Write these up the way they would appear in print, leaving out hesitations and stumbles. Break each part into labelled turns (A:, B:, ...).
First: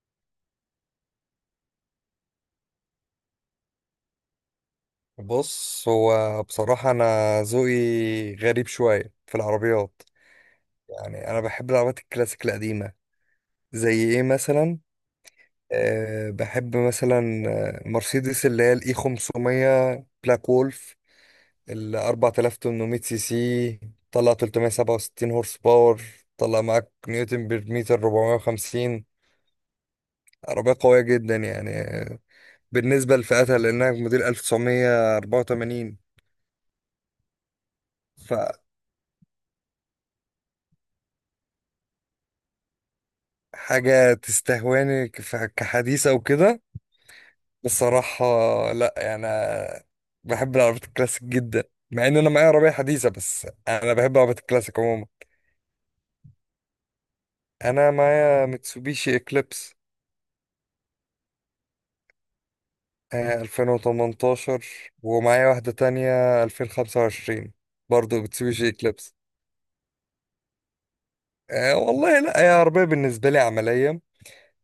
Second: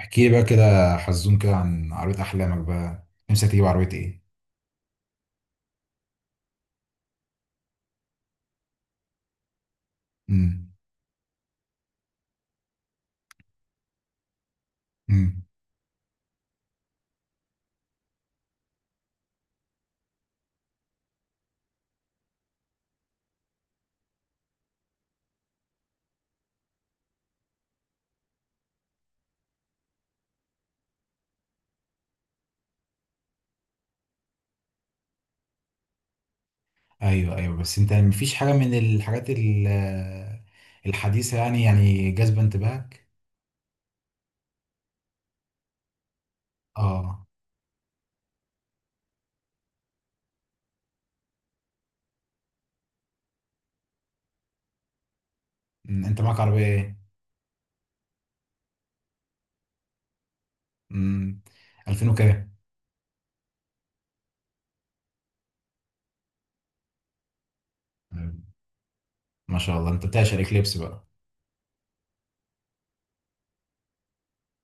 A: احكي لي بقى كده حزون كده عن عربية أحلامك بقى، نفسك تجيب عربية إيه؟
B: بص، هو بصراحة أنا ذوقي غريب شوية في العربيات.
A: امم.
B: يعني أنا بحب العربيات الكلاسيك القديمة. زي إيه مثلا؟
A: امم.
B: أه بحب مثلا، مرسيدس اللي هي الإي 500 بلاك وولف، ال 4800 سي سي. طلع 367 هورس باور، طلع معاك نيوتن بير متر 450. عربية قوية جدا يعني، بالنسبة لفئتها لأنها موديل 1984.
A: أيوه، أيوه، بس أنت مفيش حاجة من الحاجات الحديثة يعني جاذبة انتباهك؟
B: حاجة تستهواني كحديثة وكده
A: أه.
B: بصراحة. لا يعني أنا بحب العربيات الكلاسيك جدا، مع ان انا معايا عربية حديثة بس انا بحب العربيات الكلاسيك عموما.
A: أنت معاك عربية إيه؟
B: انا معايا ميتسوبيشي اكليبس.
A: امم. 2000 وكام؟
B: 2018، ومعايا واحدة تانية 2025 برضو
A: أمم،
B: ميتسوبيشي اكليبس.
A: ما شاء الله أنت بتعشق الإكليبس بقى.
B: أه والله، لا هي عربية بالنسبة لي عملية.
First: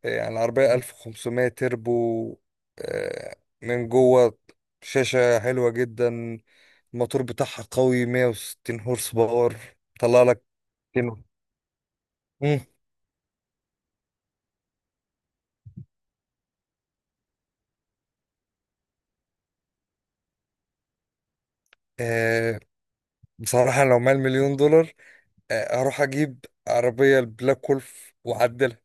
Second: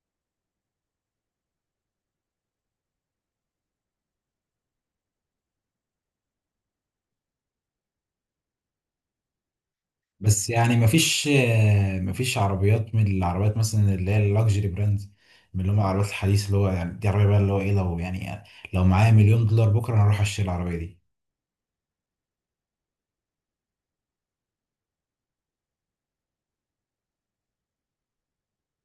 B: يعني عربية 1500 تربو. آه، من جوه شاشة حلوة جدا. الموتور بتاعها قوي 160 هورس باور، طلع لك
A: بس يعني
B: كيلو.
A: مفيش مفيش
B: مم.
A: عربيات من العربيات مثلا اللي هي اللكجري براندز، من اللي هم العربيات الحديثة اللي هو يعني دي عربية بقى اللي هو إيه، لو يعني لو معايا مليون دولار بكرة أنا هروح أشتري العربية دي.
B: آه بصراحة، لو معايا المليون دولار آه اروح اجيب عربية البلاك وولف واعدلها.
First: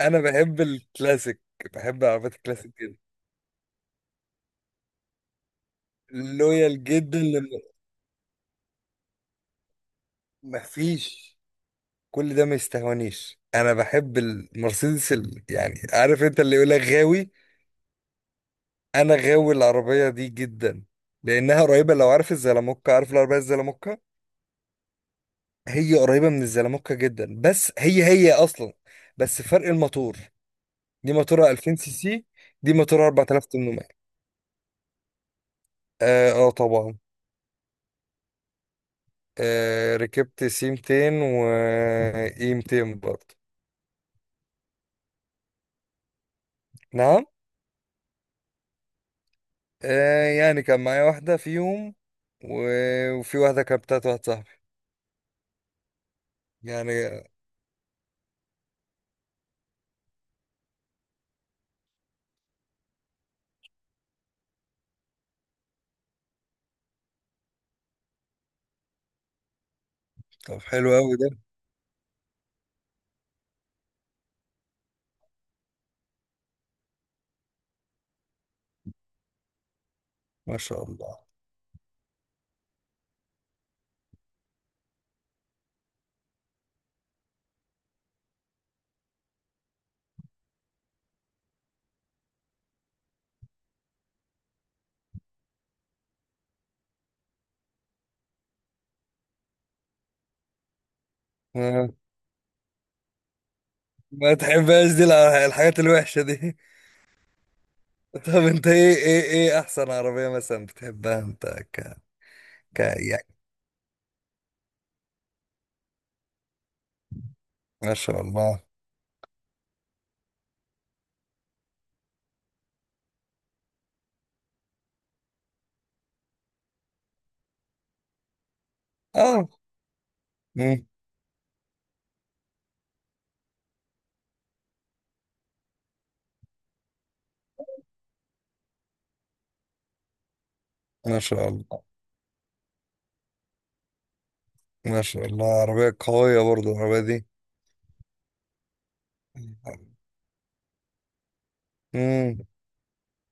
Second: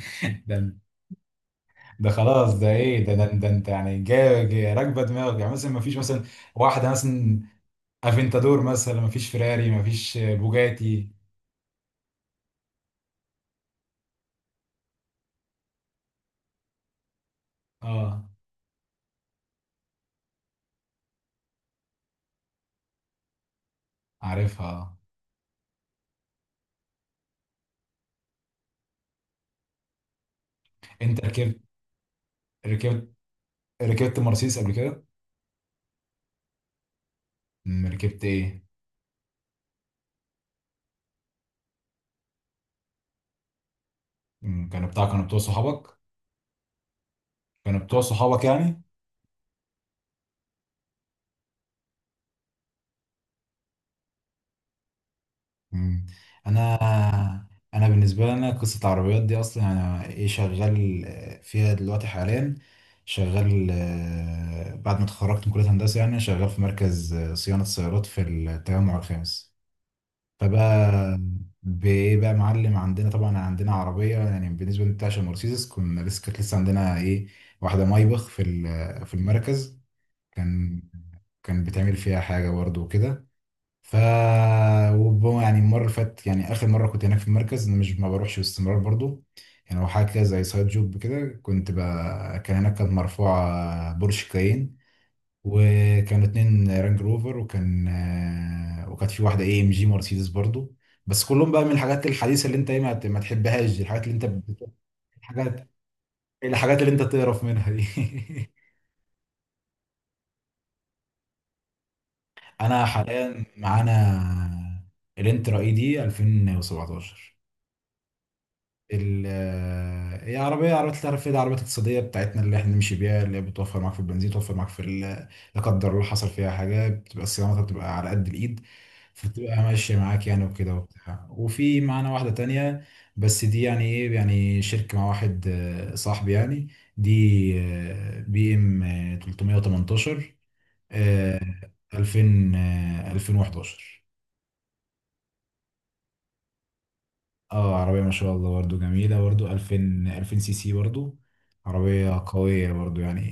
B: انا بحب
A: ده
B: الكلاسيك، بحب
A: ده
B: العربيات
A: خلاص، ده
B: الكلاسيك جدا.
A: ايه ده، ده انت يعني راكبه دماغك، يعني مثلا ما فيش مثلا
B: لويال
A: واحده،
B: جدا
A: مثلا
B: لما
A: افنتادور، مثلا ما فيش فيراري، ما فيش بوجاتي.
B: مفيش. كل ده ما يستهونيش، انا بحب المرسيدس. يعني عارف انت، اللي يقول لك غاوي،
A: اه،
B: انا غاوي العربية دي جدا، لانها قريبة. لو عارف الزلموكة، عارف العربية الزلموكة؟
A: عارفها آه.
B: هي قريبة من الزلموكة جدا، بس هي أصلا، بس فرق الموتور. دي
A: انت
B: موتورها
A: ركبت،
B: 2000 سي سي، دي موتورها
A: ركبت
B: 4800.
A: ركبت مرسيدس قبل كده؟
B: آه, آه طبعا.
A: ركبت ايه؟
B: آه ركبت سي 200 و إي 200 برضه.
A: كانوا بتوع صحابك؟
B: نعم.
A: كانوا بتوع صحابك يعني؟
B: آه يعني كان معايا واحدة فيهم، وفي واحدة كانت بتاعت واحد صاحبي
A: مم. انا
B: يعني.
A: انا بالنسبه لي، انا قصه العربيات دي اصلا انا ايه شغال فيها دلوقتي حاليا. شغال، بعد ما اتخرجت من كليه هندسه يعني شغال في مركز صيانه سيارات في التجمع الخامس.
B: طب حلو
A: فبقى
B: أوي ده.
A: بايه بقى معلم، عندنا طبعا عندنا عربيه يعني بالنسبه للتاشا مرسيدس، كنا لسه كانت لسه عندنا ايه واحده مايبخ في المركز.
B: ما
A: كان
B: شاء الله.
A: كان بتعمل فيها حاجه برضه وكده، ف يعني المره اللي فاتت، يعني اخر مره كنت هناك في المركز، انا مش ما بروحش باستمرار برضو، يعني هو حاجه كده زي سايد جوب كده كان هناك كانت مرفوعه بورش كاين، وكانوا اتنين رانج روفر، وكانت في واحده اي ام جي مرسيدس برضو، بس كلهم بقى من
B: ما
A: الحاجات الحديثه اللي انت ايه ما تحبهاش دي، الحاجات اللي انت
B: ما تحبهاش دي،
A: الحاجات
B: الحاجات الوحشة دي
A: الحاجات اللي انت تقرف منها دي.
B: طب انت، ايه احسن عربية مثلا بتحبها انت؟ ك...
A: انا حاليا معانا الانترا اي دي 2017،
B: ما شاء الله.
A: ال آه، هي عربية التعرف دي، عربيات اقتصادية بتاعتنا اللي احنا نمشي بيها، اللي هي بتوفر معاك في البنزين، توفر معاك لا قدر الله حصل فيها حاجة بتبقى صيانتها بتبقى على قد الإيد،
B: اه.
A: فبتبقى ماشية معاك يعني وكده
B: مم.
A: وبتاع. وفي معانا واحدة تانية، بس دي يعني ايه يعني شركة مع واحد صاحبي يعني، دي بي ام 318،
B: ما
A: آه،
B: شاء الله.
A: 2000، 2011.
B: ما شاء الله، عربية قوية برضو العربية دي.
A: اه، عربية ما شاء الله برضو، جميلة برضو، 2000، 2000 سي سي برضو، عربية
B: مم.
A: قوية برضو يعني.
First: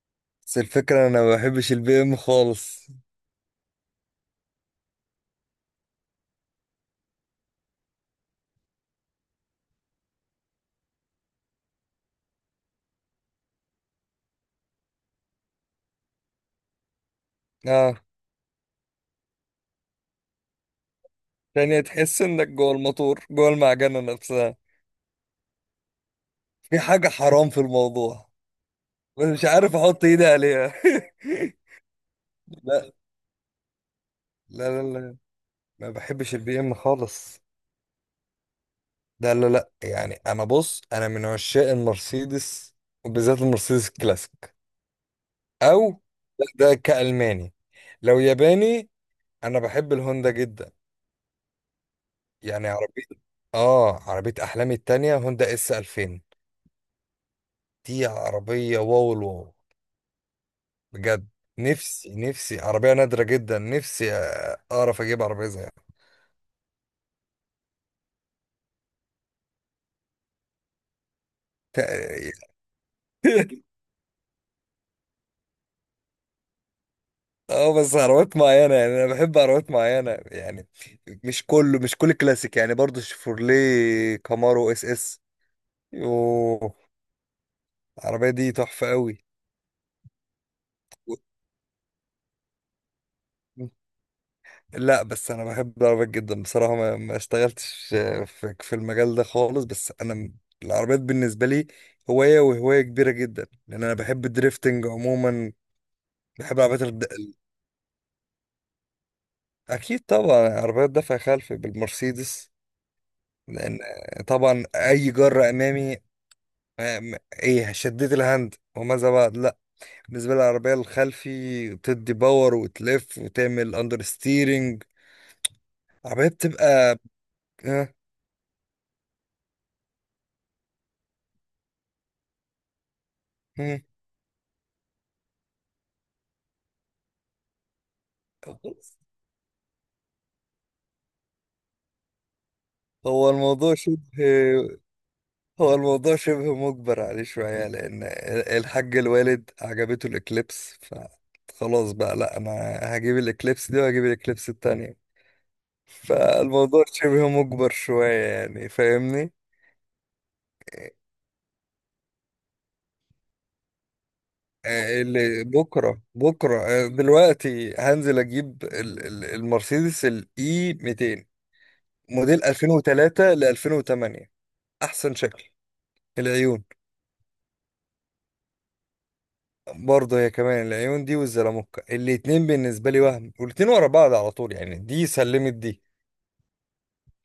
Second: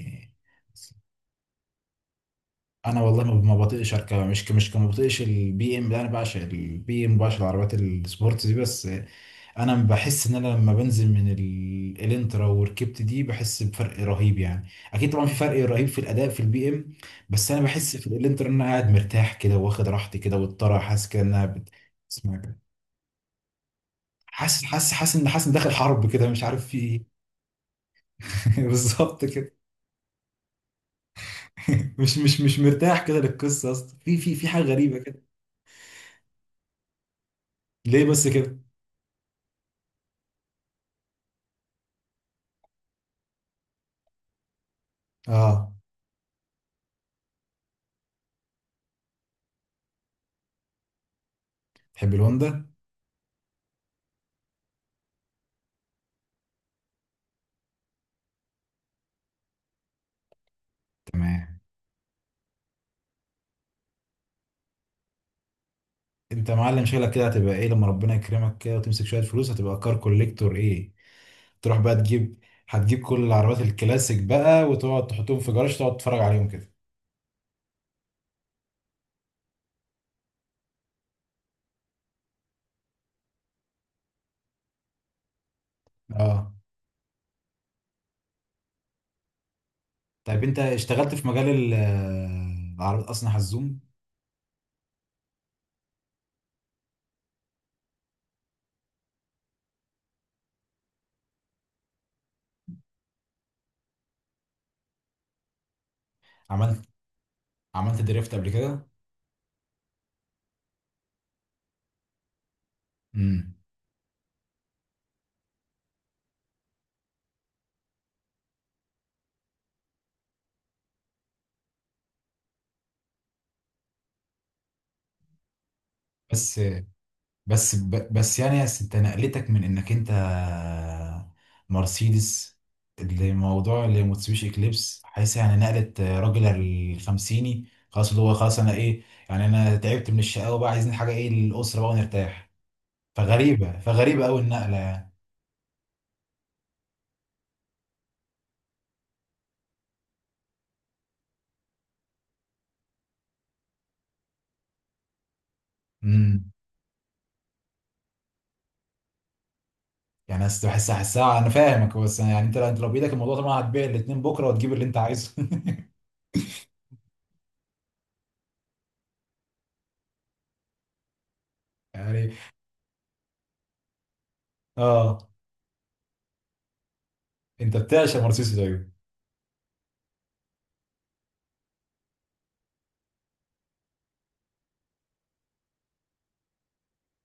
B: بس الفكرة، انا ما بحبش البي ام خالص.
A: انا والله ما بطيقش اركبها، مش ك- مش ك- ما بطيقش البي ام ده، انا بعشق البي ام، بعشق العربيات السبورت دي. بس انا بحس ان انا لما بنزل من الانترا وركبت دي بحس بفرق رهيب يعني، اكيد طبعا في فرق رهيب في الاداء في البي ام. بس انا
B: اه،
A: بحس في الانترا ان انا قاعد مرتاح كده واخد راحتي كده، والطرح حاسس كده
B: يعني تحس
A: اسمها
B: انك
A: كده.
B: جوه الموتور، جوه المعجنة نفسها.
A: حاسس ان داخل حرب كده، مش عارف
B: في
A: في.
B: حاجة حرام في الموضوع،
A: بالظبط
B: بس مش
A: كده.
B: عارف احط ايدي عليها
A: مش
B: لا،
A: مرتاح كده للقصه اصلا، في حاجه
B: لا
A: غريبه
B: لا لا.
A: كده.
B: ما بحبش البي ام خالص.
A: ليه بس كده؟
B: لا لا لا، يعني انا، بص انا من عشاق المرسيدس، وبالذات المرسيدس الكلاسيك.
A: اه،
B: او لا، ده كالماني. لو ياباني، انا بحب الهوندا جدا.
A: تحب الهوندا.
B: يعني عربيه، اه عربيه احلامي التانية هوندا اس 2000. دي عربيه واو الواو بجد.
A: تمام.
B: نفسي عربيه نادره جدا، نفسي اعرف اجيب عربيه زيها.
A: انت يا معلم شغلك كده هتبقى ايه لما ربنا يكرمك كده وتمسك شويه فلوس؟ هتبقى كار كوليكتور ايه، تروح بقى تجيب، هتجيب كل العربيات الكلاسيك بقى وتقعد تحطهم في جراج تقعد تتفرج عليهم كده.
B: اه بس عربيات معينه، يعني انا بحب عربيات معينه يعني، مش كله، مش كل كلاسيك يعني، برضو شيفروليه كامارو اس اس.
A: اه،
B: يوه، العربيه دي تحفه قوي.
A: طيب انت اشتغلت في مجال العربيات اصلا حزوم؟
B: لا بس انا بحب العربيات جدا بصراحه، ما اشتغلتش في المجال ده خالص. بس انا العربيات بالنسبه لي هوايه، وهوايه كبيره جدا، لان انا بحب الدريفتنج عموما. بحب
A: عملت
B: العربيات
A: عملت دريفت قبل كده؟
B: اكيد طبعا عربيات دفع خلفي بالمرسيدس.
A: امم
B: لان طبعا اي جره امامي. آه، م- ايه، شديت الهاند وماذا بعد، لا. بالنسبه لي العربيه الخلفي بتدي باور وتلف وتعمل اندر ستيرنج، عربيه
A: بس
B: بتبقى
A: بس
B: آه،
A: ب... بس يعني يا ست، نقلتك من انك انت مرسيدس لموضوع لموتسوبيشي اكليبس، حيث يعني نقلت راجل الخمسيني خلاص، اللي هو خلاص
B: مم.
A: انا ايه، يعني انا تعبت من الشقاوة بقى، عايزين حاجة ايه للأسرة بقى ونرتاح.
B: هو الموضوع
A: فغريبة
B: شبه
A: فغريبة قوي النقلة يعني.
B: هو الموضوع شبه مجبر عليه شوية، لأن الحاج الوالد عجبته الإكليبس فخلاص بقى، لأ أنا هجيب الإكليبس دي وهجيب الإكليبس التانية.
A: امم
B: فالموضوع شبه مجبر شوية يعني، فاهمني؟
A: يعني أصل حسها، انا فاهمك، بس يعني انت لو بايدك الموضوع طبعا هتبيع الاتنين بكرة وتجيب اللي انت عايزه.
B: اللي بكرة بكرة، دلوقتي هنزل أجيب المرسيدس الإي 200
A: يعني.
B: موديل 2003 ل 2008، أحسن
A: اه،
B: شكل، العيون.
A: انت بتعشق مرسيدس طيب.
B: برضه هي كمان، العيون دي والزلموكة، الاتنين بالنسبة لي، وهم والاتنين ورا بعض على طول يعني. دي سلمت دي،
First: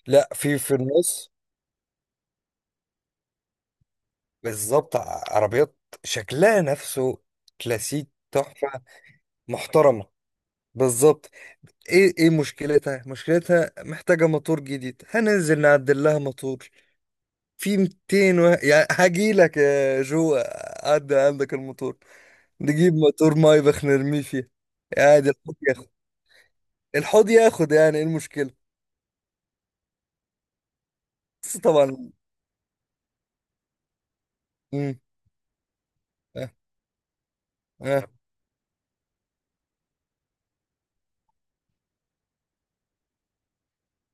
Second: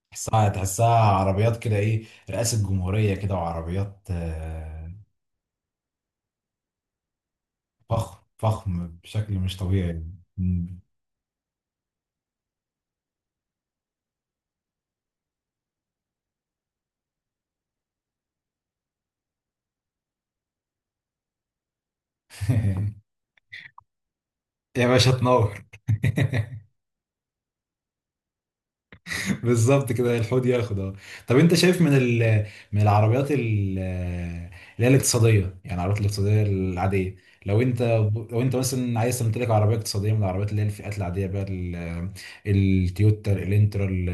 B: لا،
A: تحسها
B: في
A: تحسها
B: النص.
A: عربيات كده ايه، رئاسة جمهورية كده، وعربيات
B: بالظبط. عربيات شكلها نفسه، كلاسيك
A: فخم
B: تحفة
A: فخم بشكل مش طبيعي.
B: محترمة.
A: مم.
B: بالظبط. ايه ايه مشكلتها، مشكلتها محتاجة موتور جديد، هننزل نعدل لها موتور في 200 و... يعني هجيلك يا جو، عدل عندك الموتور، نجيب موتور مايبخ نرميه فيه.
A: يا باشا
B: عادي، الحوض
A: تنور.
B: ياخد، الحوض ياخد، يعني ايه المشكلة؟
A: بالظبط كده، الحوض ياخد اه. طب انت
B: بس
A: شايف من
B: طبعا.
A: من العربيات اللي هي
B: امم.
A: الاقتصاديه، يعني العربيات الاقتصاديه
B: اه.
A: العاديه، لو انت
B: اه.
A: لو انت مثلا عايز تمتلك عربيه اقتصاديه من العربيات اللي هي الفئات العاديه بقى التويوتا، الانترا،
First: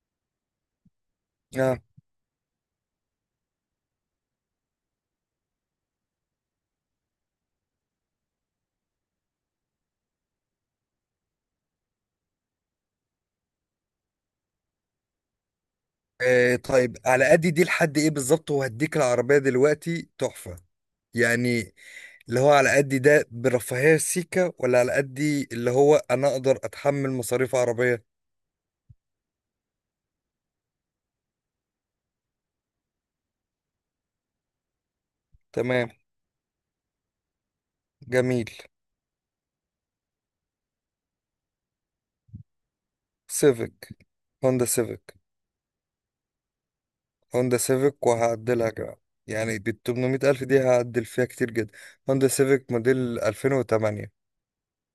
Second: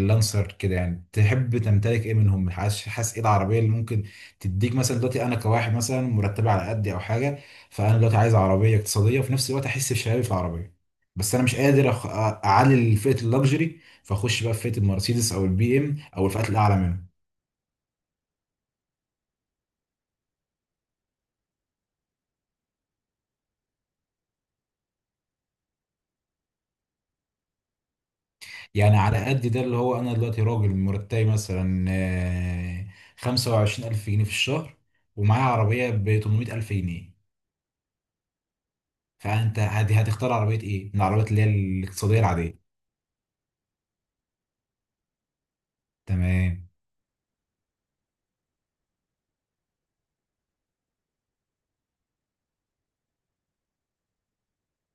A: اللانسر كده، يعني تحب
B: اه.
A: تمتلك ايه منهم؟ حاسس ايه العربيه اللي ممكن تديك مثلا دلوقتي؟ انا كواحد مثلا مرتب على قدي او حاجه، فانا دلوقتي عايز عربيه اقتصاديه وفي نفس الوقت احس بشبابي في العربيه، بس انا مش قادر اعلي فئه اللوكسجري، فاخش بقى في فئه المرسيدس او البي ام او الفئات الاعلى
B: طيب
A: منه.
B: على قد دي لحد ايه بالظبط؟ وهديك العربية دلوقتي تحفة، يعني اللي هو على قد ده برفاهية سيكا، ولا على قد دي اللي هو انا اقدر اتحمل مصاريف عربية؟
A: يعني على قد ده اللي هو انا دلوقتي راجل مرتبي مثلا 25000 جنيه في الشهر، ومعايا
B: تمام،
A: عربيه ب 800000 جنيه،
B: جميل.
A: فانت هتختار عربيه ايه من العربيات اللي هي الاقتصاديه العاديه؟
B: سيفيك، هوندا سيفيك.
A: تمام.
B: هوندا سيفيك، وهعدلها كمان، يعني بال 800 ألف دي هعدل فيها كتير جدا. هوندا سيفيك موديل 2008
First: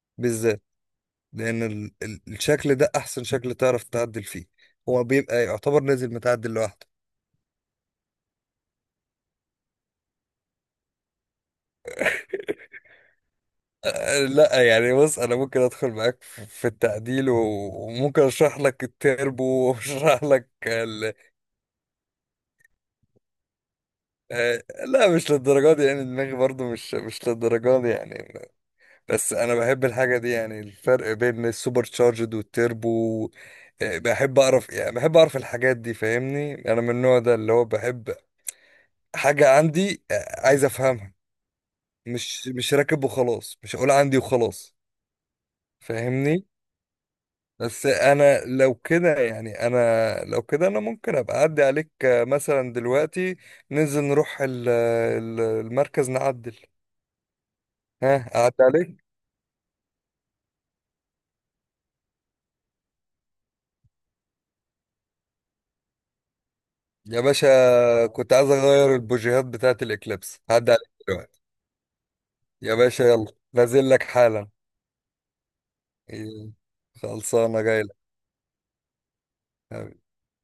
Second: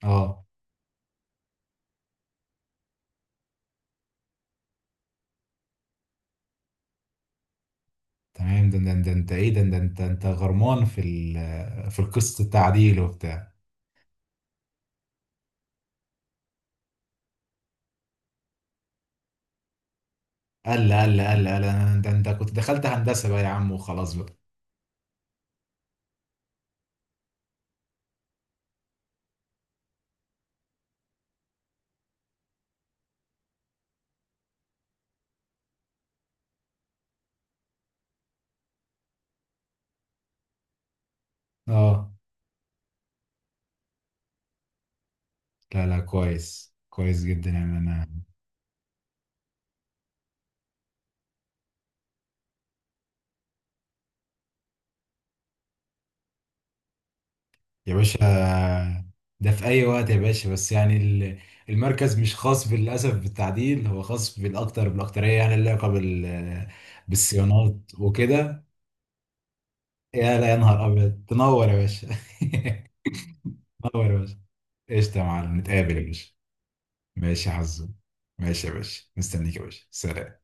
A: اه،
B: بالذات، لأن الشكل ده أحسن شكل تعرف تعدل فيه، هو بيبقى يعتبر نازل متعدل لوحده.
A: تمام. ده انت ايه، ده انت غرمان في في القسط التعديل وبتاع؟
B: أه، لا يعني بص، أنا ممكن أدخل معاك في التعديل، وممكن أشرح لك التربو وأشرح لك
A: قال لا قال لا قال لا قال لا، ده انت كنت دخلت هندسه بقى يا عم وخلاص بقى.
B: أه، لا مش للدرجة دي، يعني دماغي برضو مش للدرجة دي يعني. بس أنا بحب الحاجة دي، يعني الفرق بين السوبر تشارجد والتربو. أه، بحب أعرف، يعني بحب أعرف الحاجات دي، فاهمني؟ أنا من النوع ده اللي هو بحب حاجة عندي، أه، عايز أفهمها،
A: اه،
B: مش راكب وخلاص، مش هقول عندي وخلاص،
A: لا لا،
B: فاهمني؟
A: كويس كويس جدا يعني
B: بس
A: انا.
B: انا لو كده، يعني انا لو كده، انا ممكن ابقى اعدي عليك، مثلا دلوقتي ننزل نروح المركز نعدل.
A: يا باشا،
B: ها، اعدي عليك.
A: ده في أي وقت يا باشا، بس يعني المركز مش خاص بالأسف بالتعديل، هو خاص بالأكترية يعني، اللي علاقة
B: يا باشا،
A: بالصيانات
B: كنت عايز
A: وكده.
B: اغير البوجيهات بتاعت
A: يا،
B: الاكليبس،
A: لا يا
B: هعدي
A: نهار
B: عليك
A: أبيض،
B: دلوقتي.
A: تنور يا باشا.
B: يا باشا يلا، نازل لك
A: تنور يا باشا.
B: حالا.
A: قشطة يا معلم، نتقابل يا باشا.
B: إيه،
A: ماشي يا
B: خلصانه جاي
A: حظ. ماشي يا باشا، مستنيك يا باشا،
B: لك.
A: سلام.